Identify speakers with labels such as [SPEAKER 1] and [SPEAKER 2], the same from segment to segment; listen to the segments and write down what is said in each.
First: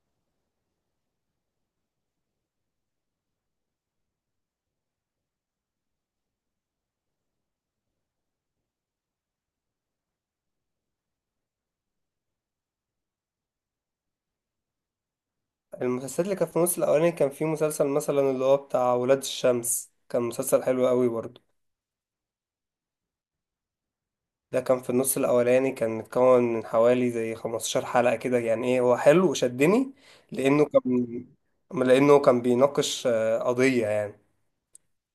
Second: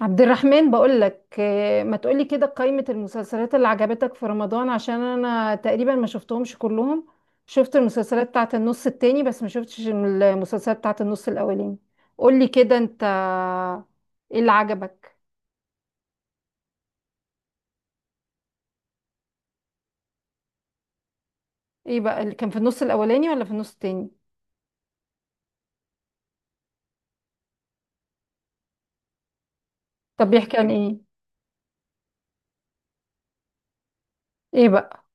[SPEAKER 1] عبد الرحمن بقول لك، ما تقولي كده قائمة المسلسلات اللي عجبتك في رمضان عشان انا تقريبا ما شفتهمش كلهم. شفت المسلسلات بتاعت النص التاني بس ما شفتش المسلسلات بتاعت النص الاولاني. قولي كده انت، ايه اللي عجبك؟
[SPEAKER 2] المسلسلات اللي كانت في الموسم الأولاني كان في مسلسل مثلا اللي هو بتاع ولاد الشمس، كان مسلسل حلو قوي برضه.
[SPEAKER 1] ايه بقى اللي كان في النص الاولاني ولا في النص التاني؟
[SPEAKER 2] ده كان في النص الأولاني، كان متكون من حوالي زي 15 حلقة كده، يعني ايه، هو حلو وشدني
[SPEAKER 1] طب بيحكي
[SPEAKER 2] لأنه
[SPEAKER 1] عن ايه؟
[SPEAKER 2] كان لأنه كان بيناقش قضية يعني،
[SPEAKER 1] ايه بقى؟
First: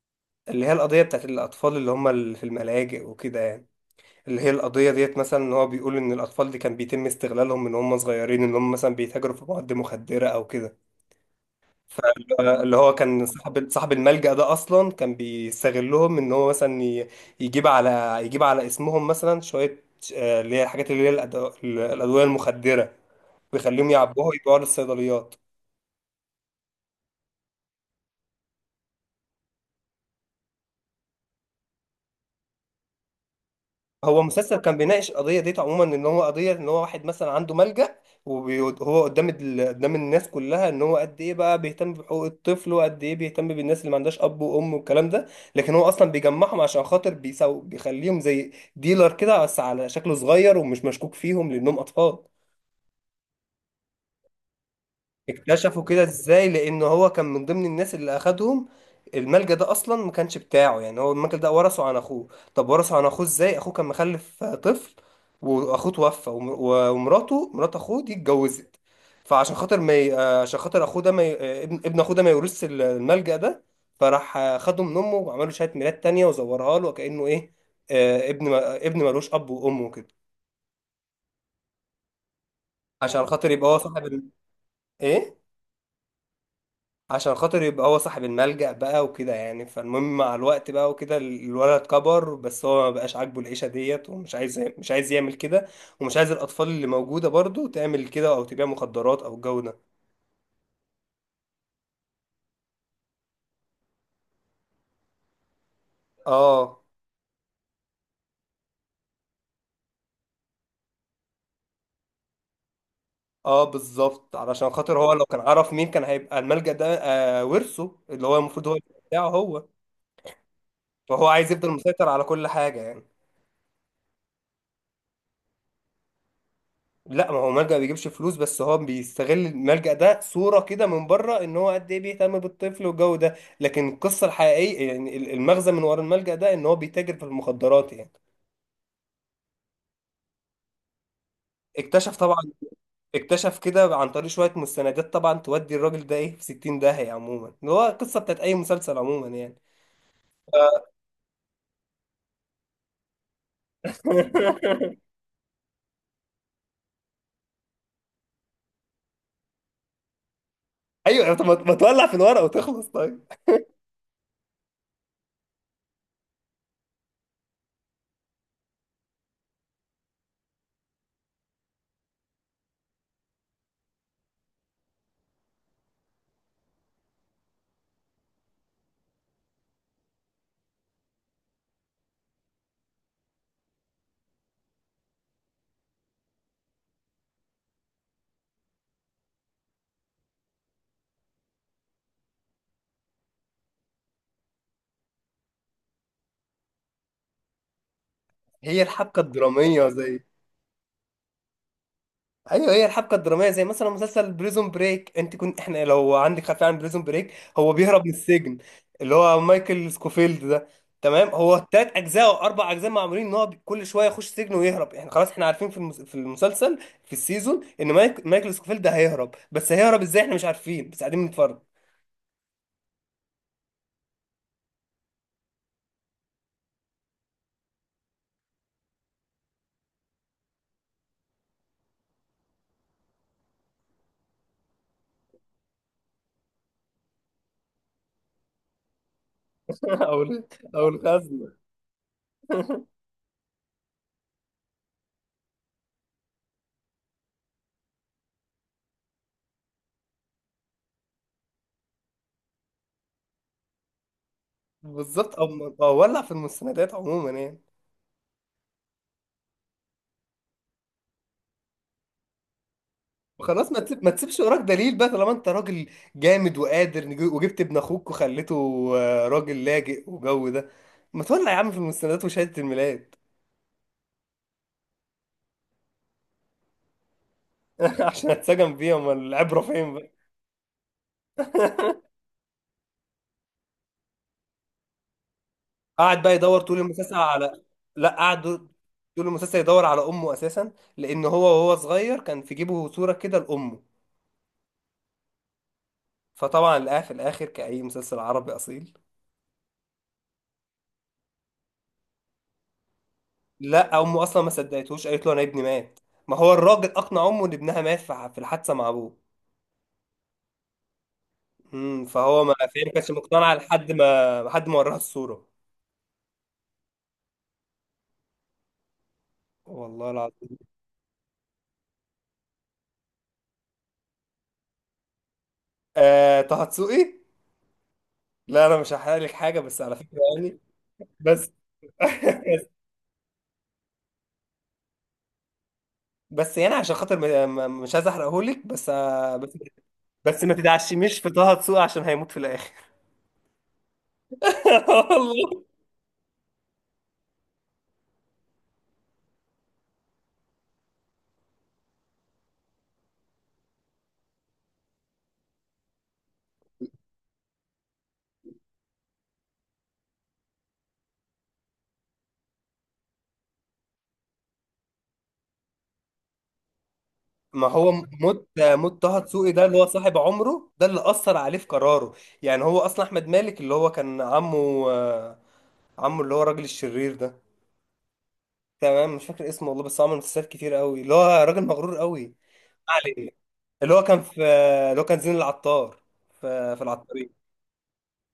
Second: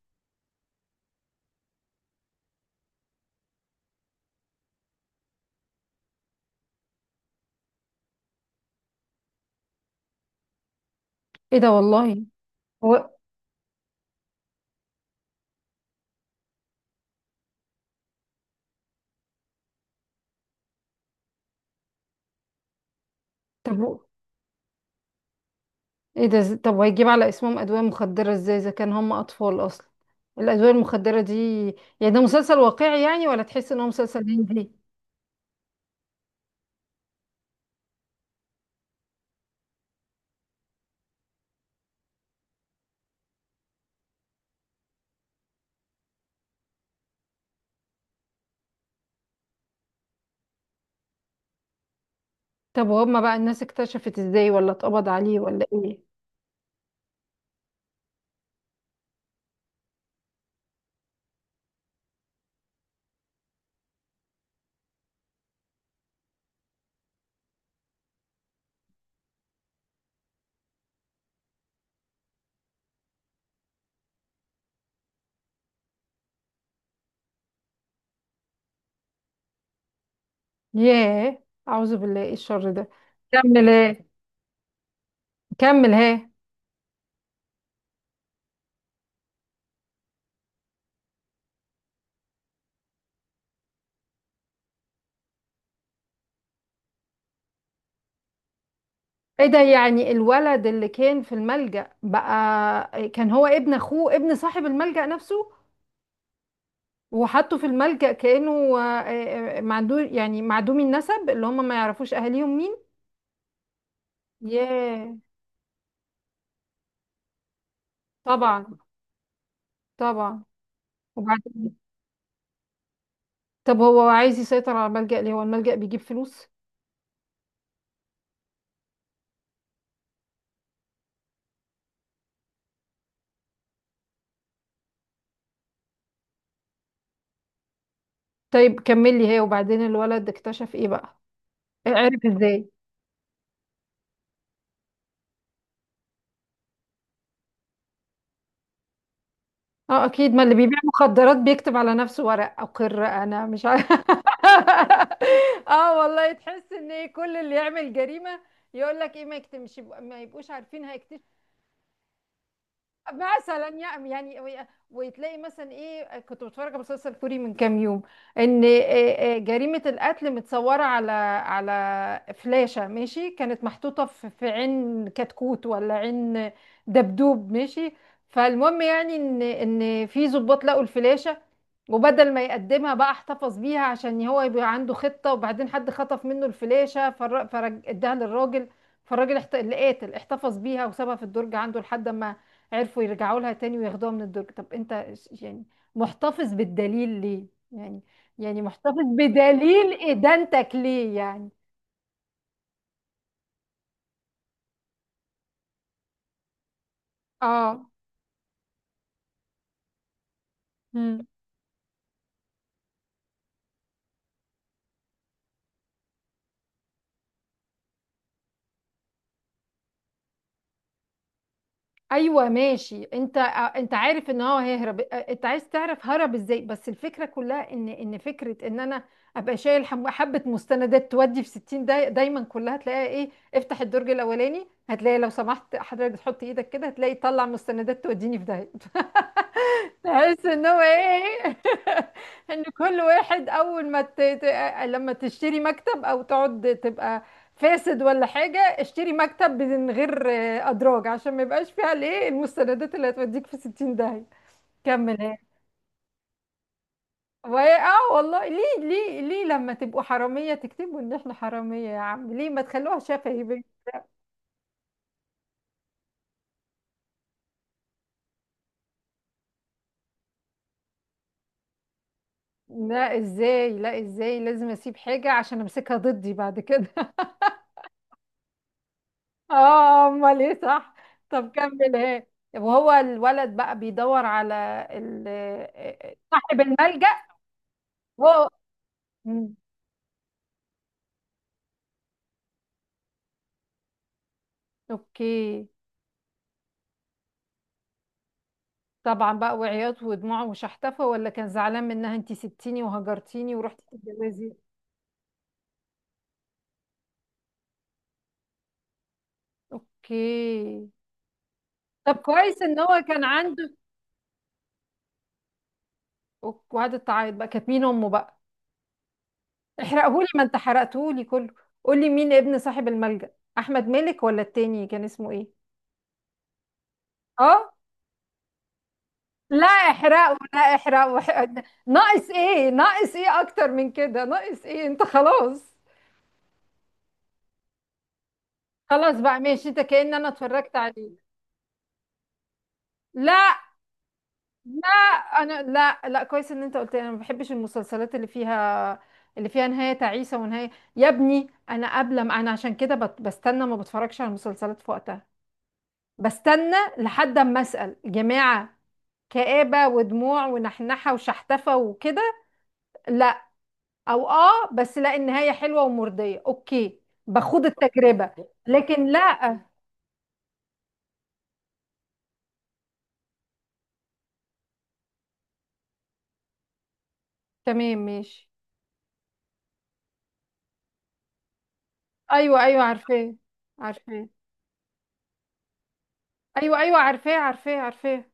[SPEAKER 2] اللي هي القضية بتاعت الأطفال اللي هم اللي في الملاجئ وكده يعني. اللي هي القضية ديت مثلا، إن هو بيقول إن الأطفال دي كان بيتم استغلالهم من هم صغيرين، إن هم مثلا بيتاجروا في مواد مخدرة أو كده.
[SPEAKER 1] ايه ده والله.
[SPEAKER 2] فاللي هو
[SPEAKER 1] هو
[SPEAKER 2] كان صاحب الملجأ ده أصلا كان بيستغلهم، إن هو مثلا يجيب على اسمهم مثلا شوية، اللي هي الحاجات، اللي هي الأدوية المخدرة،
[SPEAKER 1] طب
[SPEAKER 2] ويخليهم يعبوها ويبيعوها للصيدليات.
[SPEAKER 1] ايه ده؟ طب وهيجيب على اسمهم ادوية مخدرة ازاي اذا كان هم اطفال اصلا؟ الادوية المخدرة دي؟ يعني ده مسلسل واقعي يعني، ولا تحس ان هو
[SPEAKER 2] هو
[SPEAKER 1] مسلسل
[SPEAKER 2] مسلسل
[SPEAKER 1] هندي؟
[SPEAKER 2] كان بيناقش القضيه ديت عموما، ان هو قضيه ان هو واحد مثلا عنده ملجأ، وهو قدام قدام الناس كلها ان هو قد ايه بقى بيهتم بحقوق الطفل، وقد ايه بيهتم بالناس اللي ما عندهاش اب وام والكلام ده، لكن هو اصلا بيجمعهم عشان خاطر بيخليهم زي ديلر كده، بس على شكله صغير ومش مشكوك فيهم لانهم اطفال.
[SPEAKER 1] طب وهم بقى، الناس اكتشفت ازاي، ولا اتقبض عليه، ولا
[SPEAKER 2] اكتشفوا
[SPEAKER 1] ايه؟
[SPEAKER 2] كده ازاي لان هو كان من ضمن الناس اللي اخدهم. الملجأ ده اصلا ما كانش بتاعه يعني، هو الملجأ ده ورثه عن اخوه. طب ورثه عن اخوه ازاي؟ اخوه كان مخلف طفل، واخوه توفى ومراته، مرات اخوه دي اتجوزت، فعشان خاطر ما ي... عشان خاطر اخوه ده ما ي... ابن اخوه ده ما يورثش الملجأ ده، فراح خده من امه وعملوا شهادة ميلاد تانية وزورها له كأنه ايه، ابن ما... ابن ملوش اب وام وكده،
[SPEAKER 1] ياه، اعوذ بالله، ايه الشر ده؟
[SPEAKER 2] عشان خاطر
[SPEAKER 1] كمل
[SPEAKER 2] يبقى هو صاحب
[SPEAKER 1] ايه.
[SPEAKER 2] ايه،
[SPEAKER 1] كمل ايه.
[SPEAKER 2] عشان خاطر يبقى هو صاحب الملجأ بقى وكده يعني. فالمهم مع الوقت بقى وكده الولد كبر، بس هو ما بقاش عاجبه العيشة ديت، ومش عايز مش عايز يعمل كده، ومش عايز الأطفال اللي موجودة برضو تعمل كده أو تبيع مخدرات أو
[SPEAKER 1] ايه ده،
[SPEAKER 2] الجو ده.
[SPEAKER 1] يعني الولد اللي كان في الملجأ بقى كان هو ابن اخوه، ابن صاحب الملجأ نفسه؟
[SPEAKER 2] اه،
[SPEAKER 1] وحطه في الملجأ كأنه آه، معدوم، يعني معدومي النسب اللي هم ما يعرفوش اهاليهم مين؟
[SPEAKER 2] اه، بالظبط، علشان خاطر هو
[SPEAKER 1] ياه.
[SPEAKER 2] لو كان عرف مين كان هيبقى الملجأ ده آه ورثه، اللي هو
[SPEAKER 1] طبعا.
[SPEAKER 2] المفروض هو اللي بتاعه هو،
[SPEAKER 1] طبعا.
[SPEAKER 2] فهو عايز يفضل
[SPEAKER 1] وبعدين؟
[SPEAKER 2] مسيطر على كل حاجة يعني.
[SPEAKER 1] طب هو عايز يسيطر على الملجأ ليه؟ هو الملجأ بيجيب فلوس؟
[SPEAKER 2] لا، ما هو ملجأ بيجيبش فلوس، بس هو بيستغل الملجأ ده صورة كده من بره، ان هو قد ايه بيهتم بالطفل والجو ده، لكن القصة الحقيقية يعني، المغزى من ورا الملجأ ده ان هو بيتاجر في المخدرات يعني.
[SPEAKER 1] طيب كمل لي هي، وبعدين الولد اكتشف ايه بقى؟
[SPEAKER 2] اكتشف
[SPEAKER 1] عرف
[SPEAKER 2] طبعا،
[SPEAKER 1] ازاي؟
[SPEAKER 2] اكتشف كده عن طريق شوية مستندات، طبعا تودي الراجل ده ايه في 60 داهية، عموما اللي هو القصة بتاعت اي مسلسل عموما يعني.
[SPEAKER 1] اه اكيد، ما اللي بيبيع مخدرات بيكتب على نفسه ورق اقر انا مش عارف اه والله، تحس ان كل اللي يعمل جريمة يقول لك ايه ما يكتمش، ما يبقوش عارفين هيكتشف.
[SPEAKER 2] ايوه، طب ما تولع في الورقة وتخلص طيب.
[SPEAKER 1] مثلا يعني وتلاقي مثلا، ايه كنت بتفرج على مسلسل كوري من كام يوم. ان آه، جريمة القتل متصورة على على فلاشة، ماشي؟ كانت محطوطة في عين كتكوت ولا عين دبدوب، ماشي؟ فالمهم يعني ان في ضباط لقوا الفلاشة، وبدل ما يقدمها بقى احتفظ بيها عشان هو يبقى عنده خطة، وبعدين حد خطف منه الفلاشة فرج اداها للراجل. فالراجل اللي قاتل احتفظ بيها وسابها في الدرج عنده لحد ما عرفوا يرجعوا لها تاني وياخدوها من الدرج. طب انت يعني محتفظ بالدليل ليه؟ يعني، يعني
[SPEAKER 2] هي
[SPEAKER 1] محتفظ
[SPEAKER 2] الحبكة الدرامية
[SPEAKER 1] بدليل
[SPEAKER 2] زي،
[SPEAKER 1] ادانتك ليه يعني؟
[SPEAKER 2] ايوه، هي الحبكه الدراميه زي مثلا مسلسل بريزون بريك. انت كنت احنا لو عندك خلفيه عن بريزون بريك، هو
[SPEAKER 1] اه.
[SPEAKER 2] بيهرب من السجن، اللي هو مايكل سكوفيلد ده.
[SPEAKER 1] مم.
[SPEAKER 2] تمام، هو 3 اجزاء او 4 اجزاء معمولين ان هو كل شويه يخش سجن ويهرب، احنا خلاص احنا عارفين في المسلسل، في السيزون، ان مايكل سكوفيلد ده هيهرب، بس هيهرب ازاي احنا مش عارفين، بس قاعدين بنتفرج.
[SPEAKER 1] ايوه ماشي. انت عارف ان هو هيهرب، انت عايز تعرف هرب ازاي، بس الفكره كلها ان فكره ان انا ابقى شايل حبه مستندات تودي في 60 دايما كلها تلاقيها ايه، افتح الدرج الاولاني هتلاقي، لو سمحت حضرتك تحط ايدك كده هتلاقي، طلع مستندات توديني في ده.
[SPEAKER 2] او ال-
[SPEAKER 1] تحس ان هو
[SPEAKER 2] او الخزنه.
[SPEAKER 1] ايه ان كل واحد اول ما لما تشتري مكتب او تقعد تبقى فاسد ولا حاجة، اشتري مكتب من غير ادراج عشان ما يبقاش فيها الايه، المستندات اللي هتوديك في 60 داهية. كمل
[SPEAKER 2] بالظبط،
[SPEAKER 1] ايه.
[SPEAKER 2] او ولع في المستندات عموما يعني.
[SPEAKER 1] وهي، اه والله، ليه ليه ليه لما تبقوا حرامية تكتبوا ان احنا حرامية يا عم، ليه ما تخلوها شفهي بيه؟
[SPEAKER 2] خلاص، ما تسيبش وراك دليل بقى، طالما انت راجل جامد وقادر وجبت ابن اخوك وخليته راجل لاجئ وجو ده، ما تولع يا عم في المستندات وشهادة الميلاد.
[SPEAKER 1] لا ازاي، لا ازاي لازم اسيب حاجة عشان امسكها ضدي بعد كده؟
[SPEAKER 2] عشان اتسجن فيها، امال العبرة فين
[SPEAKER 1] اه
[SPEAKER 2] بقى.
[SPEAKER 1] امال ايه، صح. طب كمل ايه. وهو الولد بقى بيدور على
[SPEAKER 2] قعد بقى
[SPEAKER 1] صاحب
[SPEAKER 2] يدور طول المسلسل
[SPEAKER 1] الملجأ؟
[SPEAKER 2] على لا، قعد
[SPEAKER 1] هو.
[SPEAKER 2] طول
[SPEAKER 1] مم.
[SPEAKER 2] المسلسل يدور على امه اساسا، لان هو وهو صغير كان في جيبه صورة كده لامه،
[SPEAKER 1] اوكي.
[SPEAKER 2] فطبعا لقاها في الاخر كأي مسلسل عربي اصيل.
[SPEAKER 1] طبعا بقى، وعياط ودموع وشحتفة، ولا كان زعلان منها انتي سبتيني وهجرتيني ورحتي
[SPEAKER 2] لا، امه اصلا ما
[SPEAKER 1] تتجوزي؟
[SPEAKER 2] صدقتهوش، قالت له انا ابني مات. ما هو الراجل اقنع امه ان ابنها مات في الحادثة مع ابوه.
[SPEAKER 1] اوكي. طب
[SPEAKER 2] فهو ما
[SPEAKER 1] كويس ان
[SPEAKER 2] فاهم
[SPEAKER 1] هو
[SPEAKER 2] كانش
[SPEAKER 1] كان
[SPEAKER 2] مقتنع
[SPEAKER 1] عنده.
[SPEAKER 2] لحد ما وراها الصورة.
[SPEAKER 1] وقعدت تعيط بقى، كانت مين امه بقى؟
[SPEAKER 2] والله
[SPEAKER 1] احرقهولي، ما انت
[SPEAKER 2] العظيم.
[SPEAKER 1] حرقتهولي كله. قولي مين ابن صاحب الملجأ، احمد مالك ولا التاني كان اسمه ايه؟
[SPEAKER 2] آه، طه دسوقي.
[SPEAKER 1] اه.
[SPEAKER 2] لا انا مش هحرق لك حاجة،
[SPEAKER 1] لا
[SPEAKER 2] بس على فكرة
[SPEAKER 1] احرقوا، لا
[SPEAKER 2] يعني،
[SPEAKER 1] احرقوا،
[SPEAKER 2] بس
[SPEAKER 1] ناقص ايه، ناقص ايه اكتر من كده، ناقص ايه انت، خلاص.
[SPEAKER 2] بس يعني عشان خاطر مش عايز احرقه لك، بس
[SPEAKER 1] خلاص
[SPEAKER 2] آه
[SPEAKER 1] بقى
[SPEAKER 2] بس
[SPEAKER 1] ماشي، انت كأن انا
[SPEAKER 2] بس ما
[SPEAKER 1] اتفرجت عليه.
[SPEAKER 2] تدعشميش في طه دسوقي عشان هيموت في الاخر.
[SPEAKER 1] لا. لا. انا،
[SPEAKER 2] والله.
[SPEAKER 1] لا، لا، كويس ان انت قلت لي. انا ما بحبش المسلسلات اللي فيها، اللي فيها نهاية تعيسة، ونهاية. يا ابني انا قبل ما، عشان كده بستنى، ما بتفرجش على المسلسلات في وقتها، بستنى لحد اما اسأل جماعة. كآبة ودموع ونحنحة وشحتفة وكده، لا. او اه بس، لا، النهاية حلوة ومرضية اوكي، باخد
[SPEAKER 2] ما هو
[SPEAKER 1] التجربة.
[SPEAKER 2] موت
[SPEAKER 1] لكن
[SPEAKER 2] طه دسوقي
[SPEAKER 1] لا.
[SPEAKER 2] ده اللي هو صاحب عمره، ده اللي اثر عليه في قراره يعني. هو اصلا احمد مالك، اللي هو كان عمه، اللي هو الراجل الشرير ده.
[SPEAKER 1] تمام ماشي.
[SPEAKER 2] تمام، مش فاكر اسمه والله، بس هو عمل مسلسلات كتير قوي، اللي هو راجل مغرور قوي.
[SPEAKER 1] ايوه، ايوه،
[SPEAKER 2] ما علينا.
[SPEAKER 1] عارفاه،
[SPEAKER 2] اللي هو كان
[SPEAKER 1] عارفاه.
[SPEAKER 2] في اللي هو كان زين العطار في
[SPEAKER 1] ايوه،
[SPEAKER 2] في
[SPEAKER 1] ايوه،
[SPEAKER 2] العطارين.
[SPEAKER 1] عارفاه، عارفاه، عارفاه.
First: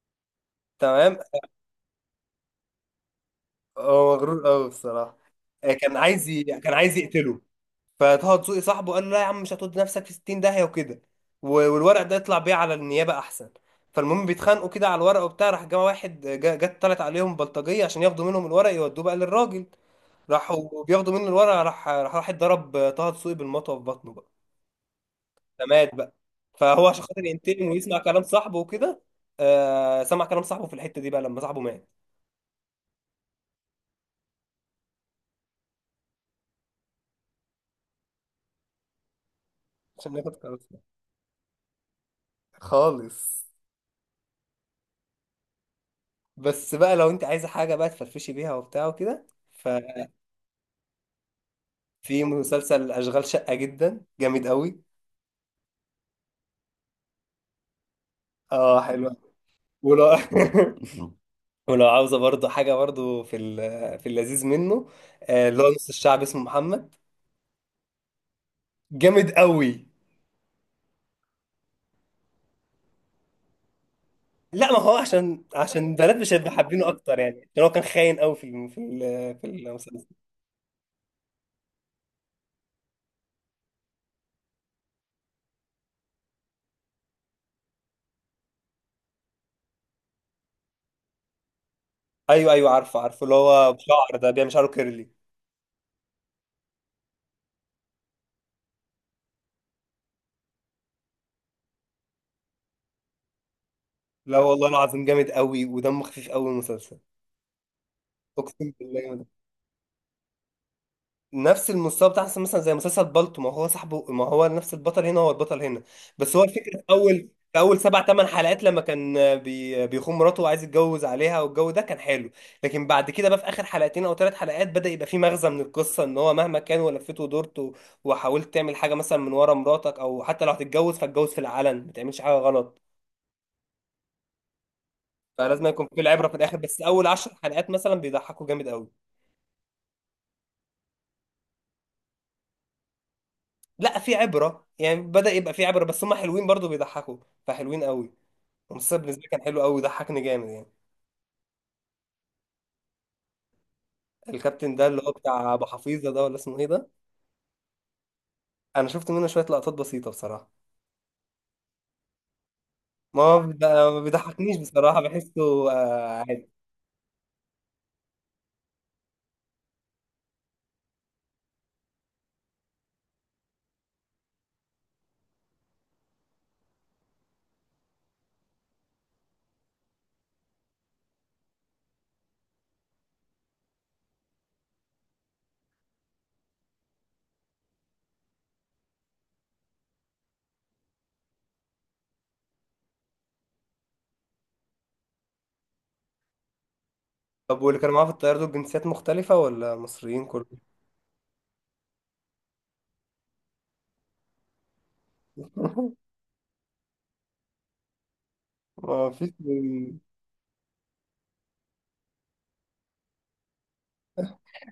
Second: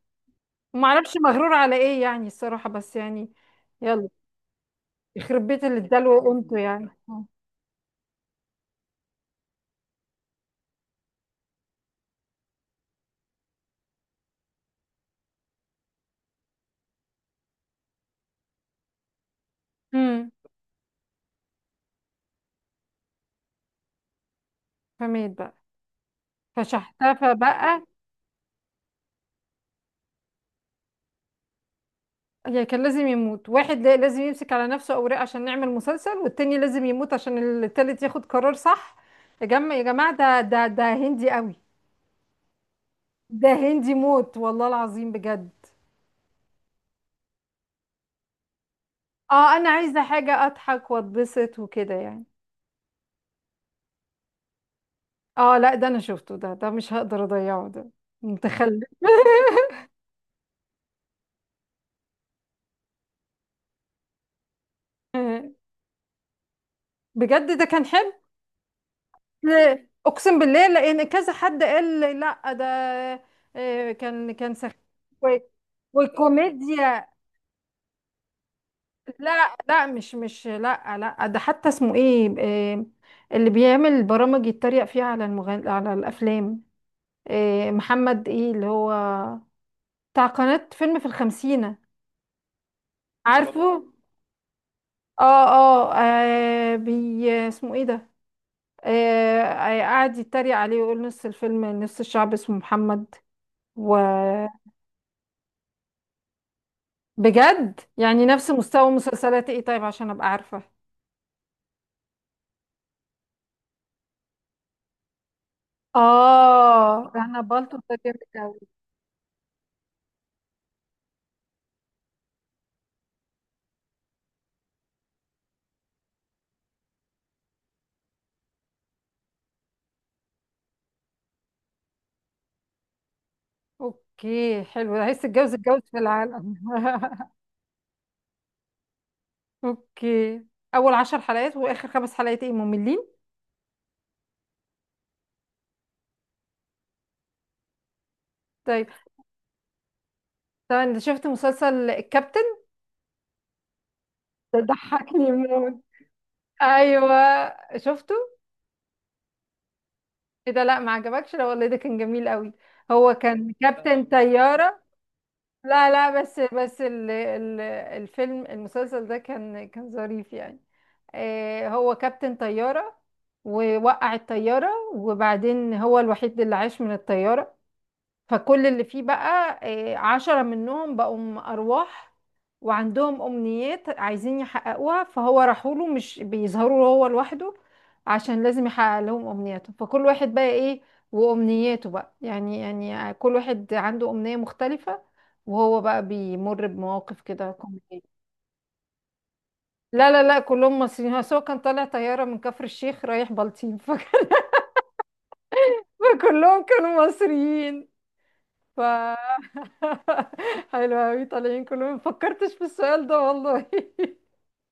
[SPEAKER 1] ما اعرفش
[SPEAKER 2] تمام،
[SPEAKER 1] مغرور على ايه يعني الصراحة، بس يعني. يلا.
[SPEAKER 2] هو مغرور قوي بصراحه.
[SPEAKER 1] يخرب بيت اللي اداله قيمته
[SPEAKER 2] كان
[SPEAKER 1] يعني.
[SPEAKER 2] عايز يقتله. فطه دسوقي صاحبه قال له لا يا عم، مش هتود نفسك في 60 داهيه وكده، والورق ده يطلع بيه على النيابه احسن. فالمهم بيتخانقوا كده على الورق وبتاع، راح جه واحد جت طلعت عليهم بلطجيه عشان ياخدوا منهم الورق يودوه بقى للراجل.
[SPEAKER 1] امم.
[SPEAKER 2] راحوا بياخدوا منه الورق، راح واحد ضرب طه دسوقي بالمطوه في بطنه
[SPEAKER 1] فمات بقى.
[SPEAKER 2] فمات بقى. فهو عشان خاطر
[SPEAKER 1] فشحتفى
[SPEAKER 2] ينتقم
[SPEAKER 1] بقى.
[SPEAKER 2] ويسمع كلام صاحبه وكده، سمع كلام صاحبه في الحتة دي بقى لما صاحبه مات.
[SPEAKER 1] يعني كان لازم يموت واحد، لازم يمسك على نفسه اوراق عشان نعمل مسلسل، والتاني لازم يموت عشان التالت ياخد قرار صح؟ يا جماعة، يا جماعة،
[SPEAKER 2] عشان ياخد
[SPEAKER 1] ده
[SPEAKER 2] قرار
[SPEAKER 1] ده
[SPEAKER 2] صح.
[SPEAKER 1] ده هندي قوي.
[SPEAKER 2] خالص.
[SPEAKER 1] ده هندي موت، والله العظيم بجد.
[SPEAKER 2] بس بقى لو انت عايزة حاجة بقى تفرفشي بيها وبتاع وكده،
[SPEAKER 1] اه انا عايزه
[SPEAKER 2] ففي
[SPEAKER 1] حاجه اضحك واتبسط وكده يعني.
[SPEAKER 2] مسلسل أشغال شقة جدا جامد قوي.
[SPEAKER 1] اه لا ده انا شفته، ده مش هقدر اضيعه ده،
[SPEAKER 2] اه،
[SPEAKER 1] متخلف
[SPEAKER 2] حلو. ولو ولو عاوزة برضو حاجة برضو في اللذيذ منه، اللي هو نص الشعب اسمه محمد،
[SPEAKER 1] بجد ده كان حلو.
[SPEAKER 2] جامد قوي.
[SPEAKER 1] لا، اقسم بالله، لان كذا حد قال لي لا ده كان
[SPEAKER 2] لا،
[SPEAKER 1] سخيف
[SPEAKER 2] ما هو
[SPEAKER 1] و-
[SPEAKER 2] عشان بنات مش هيبقوا حابينه
[SPEAKER 1] والكوميديا.
[SPEAKER 2] اكتر يعني، عشان هو كان خاين قوي في
[SPEAKER 1] لا، لا،
[SPEAKER 2] المسلسل.
[SPEAKER 1] مش لا، لا، ده حتى اسمه ايه، اللي بيعمل برامج يتريق فيها على على الافلام. محمد ايه اللي هو بتاع قناة فيلم في الخمسينة.
[SPEAKER 2] ايوه، ايوه، عارفه، عارفه،
[SPEAKER 1] طبعا
[SPEAKER 2] اللي هو
[SPEAKER 1] عارفه.
[SPEAKER 2] بشعر ده، بيعمل شعره كيرلي.
[SPEAKER 1] اه، اه، اسمه ايه ده؟ قعد يتريق عليه ويقول نص الفيلم، نص الشعب اسمه محمد.
[SPEAKER 2] لا والله
[SPEAKER 1] وبجد،
[SPEAKER 2] العظيم، جامد قوي ودمه خفيف قوي المسلسل.
[SPEAKER 1] يعني نفس
[SPEAKER 2] اقسم
[SPEAKER 1] مستوى
[SPEAKER 2] بالله.
[SPEAKER 1] مسلسلات ايه، طيب عشان ابقى عارفة.
[SPEAKER 2] نفس المستوى بتاع مثلا زي مسلسل بالطو، ما هو صاحبه، ما هو نفس البطل هنا، هو البطل هنا. بس هو الفكره في
[SPEAKER 1] اه
[SPEAKER 2] اول
[SPEAKER 1] انا
[SPEAKER 2] في
[SPEAKER 1] بالطو
[SPEAKER 2] اول
[SPEAKER 1] ده
[SPEAKER 2] سبع ثمان
[SPEAKER 1] جامد أوي.
[SPEAKER 2] حلقات، لما كان بيخون مراته وعايز يتجوز عليها والجو ده كان حلو، لكن بعد كده بقى في اخر حلقتين او 3 حلقات، بدا يبقى في مغزى من القصه، ان هو مهما كان ولفيت ودورت وحاولت تعمل حاجه مثلا من ورا مراتك، او حتى لو هتتجوز فاتجوز في العلن، ما تعملش حاجه غلط.
[SPEAKER 1] اوكي، حلو، ده عايز تتجوز
[SPEAKER 2] فلازم
[SPEAKER 1] اتجوز
[SPEAKER 2] يكون
[SPEAKER 1] في
[SPEAKER 2] في العبره في
[SPEAKER 1] العالم
[SPEAKER 2] الاخر، بس اول 10 حلقات مثلا بيضحكوا جامد قوي.
[SPEAKER 1] اوكي. اول 10 حلقات واخر خمس حلقات ايه، مملين؟
[SPEAKER 2] لا، في عبره يعني، بدا يبقى في عبره، بس هم حلوين برضو بيضحكوا، فحلوين قوي.
[SPEAKER 1] طيب.
[SPEAKER 2] المسلسل بالنسبه لي كان حلو قوي وضحكني جامد يعني.
[SPEAKER 1] طبعا، انت شفت مسلسل الكابتن؟ ده
[SPEAKER 2] الكابتن ده اللي هو
[SPEAKER 1] ضحكني
[SPEAKER 2] بتاع ابو
[SPEAKER 1] موت.
[SPEAKER 2] حفيظه ده، ولا اسمه ايه ده؟
[SPEAKER 1] ايوه شفته.
[SPEAKER 2] انا شفت منه شويه لقطات بسيطه بصراحه.
[SPEAKER 1] ايه ده، لا ما عجبكش؟ لا والله ده كان جميل قوي، هو كان
[SPEAKER 2] ما
[SPEAKER 1] كابتن
[SPEAKER 2] بيضحكنيش
[SPEAKER 1] طيارة.
[SPEAKER 2] بصراحه، بحسه
[SPEAKER 1] لا لا، بس
[SPEAKER 2] عادي.
[SPEAKER 1] بس ال الفيلم، المسلسل ده كان ظريف يعني. هو كابتن طيارة ووقع الطيارة، وبعدين هو الوحيد اللي عاش من الطيارة، فكل اللي فيه بقى 10 منهم بقوا أرواح، وعندهم أمنيات عايزين يحققوها، فهو راحوا له، مش بيظهروا هو لوحده، عشان لازم يحقق لهم أمنياتهم، فكل واحد بقى إيه وأمنياته بقى يعني، يعني كل واحد عنده أمنية مختلفة، وهو بقى بيمر بمواقف كده
[SPEAKER 2] طب واللي كانوا
[SPEAKER 1] كوميدية.
[SPEAKER 2] معاه في الطياره دول جنسيات مختلفه ولا
[SPEAKER 1] لا لا
[SPEAKER 2] مصريين
[SPEAKER 1] لا،
[SPEAKER 2] كلهم؟
[SPEAKER 1] كلهم مصريين، بس هو كان طالع طيارة من كفر الشيخ رايح بلطيم فكلهم كانوا مصريين. ف
[SPEAKER 2] ما فيش،
[SPEAKER 1] حلو أوي طالعين كلهم، مفكرتش في السؤال ده والله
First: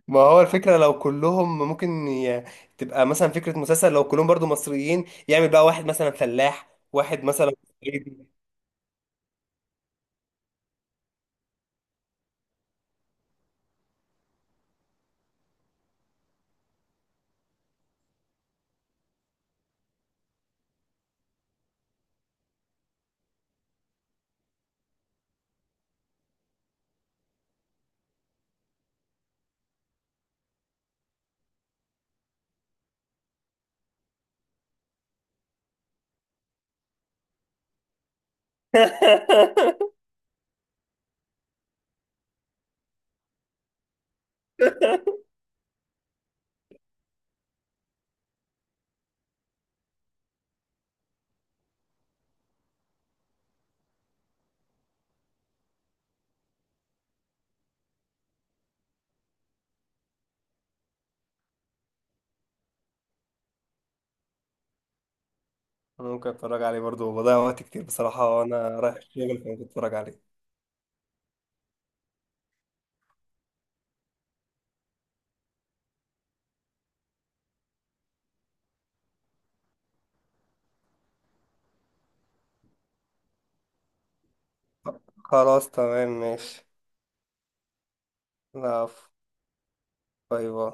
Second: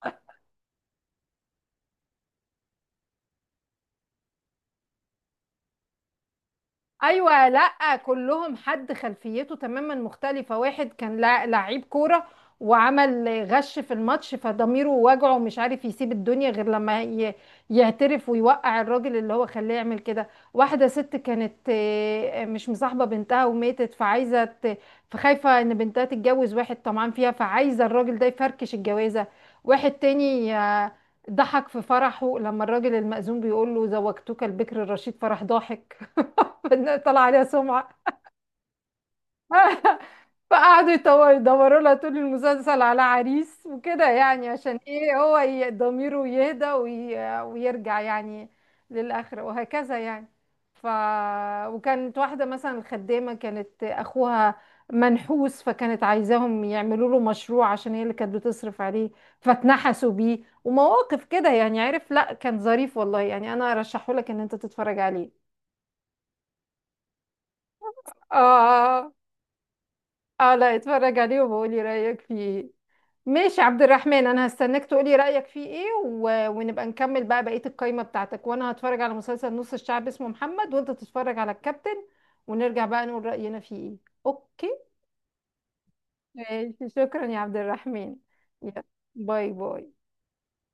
[SPEAKER 2] ما هو الفكره لو كلهم ممكن تبقى مثلا فكره مسلسل لو كلهم برضو مصريين، يعمل بقى واحد مثلا فلاح، واحد
[SPEAKER 1] ايوه،
[SPEAKER 2] مثلا
[SPEAKER 1] لا
[SPEAKER 2] صعيدي.
[SPEAKER 1] كلهم حد خلفيته تماما مختلفه. واحد كان لعيب كوره، وعمل غش في الماتش، فضميره وجعه، مش عارف يسيب الدنيا غير لما يعترف ويوقع الراجل اللي هو خلاه يعمل كده. واحده ست كانت مش مصاحبه بنتها وماتت، فعايزه فخايفه ان بنتها تتجوز واحد طمعان فيها، فعايزه الراجل ده يفركش الجوازه. واحد تاني ضحك في فرحه لما الراجل المأذون بيقول له زوجتك البكر الرشيد، فرح ضاحك، طلع عليها سمعة فقعدوا يدوروا لها طول المسلسل على عريس وكده، يعني عشان ايه هو ضميره يهدى ويرجع يعني للآخرة، وهكذا يعني. ف وكانت واحدة مثلا خدامة، كانت أخوها منحوس، فكانت عايزاهم يعملوا له مشروع عشان هي اللي كانت بتصرف عليه، فاتنحسوا بيه. ومواقف كده يعني، عارف، لا كان ظريف والله يعني، أنا أرشحه لك إن أنت تتفرج عليه.
[SPEAKER 2] ممكن اتفرج عليه برضو، بضيع وقت كتير بصراحه وانا رايح
[SPEAKER 1] آه.
[SPEAKER 2] الشغل، فممكن اتفرج عليه.
[SPEAKER 1] اه لا اتفرج عليه وبقولي رأيك فيه ايه. ماشي عبد الرحمن، انا هستناك تقولي رأيك فيه ايه، ونبقى نكمل بقى بقية القايمة بتاعتك، وانا هتفرج على مسلسل نص الشعب اسمه محمد، وانت تتفرج على الكابتن، ونرجع بقى نقول رأينا فيه ايه. اوكي.
[SPEAKER 2] خلاص، تمام، ماشي.
[SPEAKER 1] ماشي، شكرا يا عبد الرحمن. يلا،
[SPEAKER 2] لا،
[SPEAKER 1] باي باي.
[SPEAKER 2] باي باي.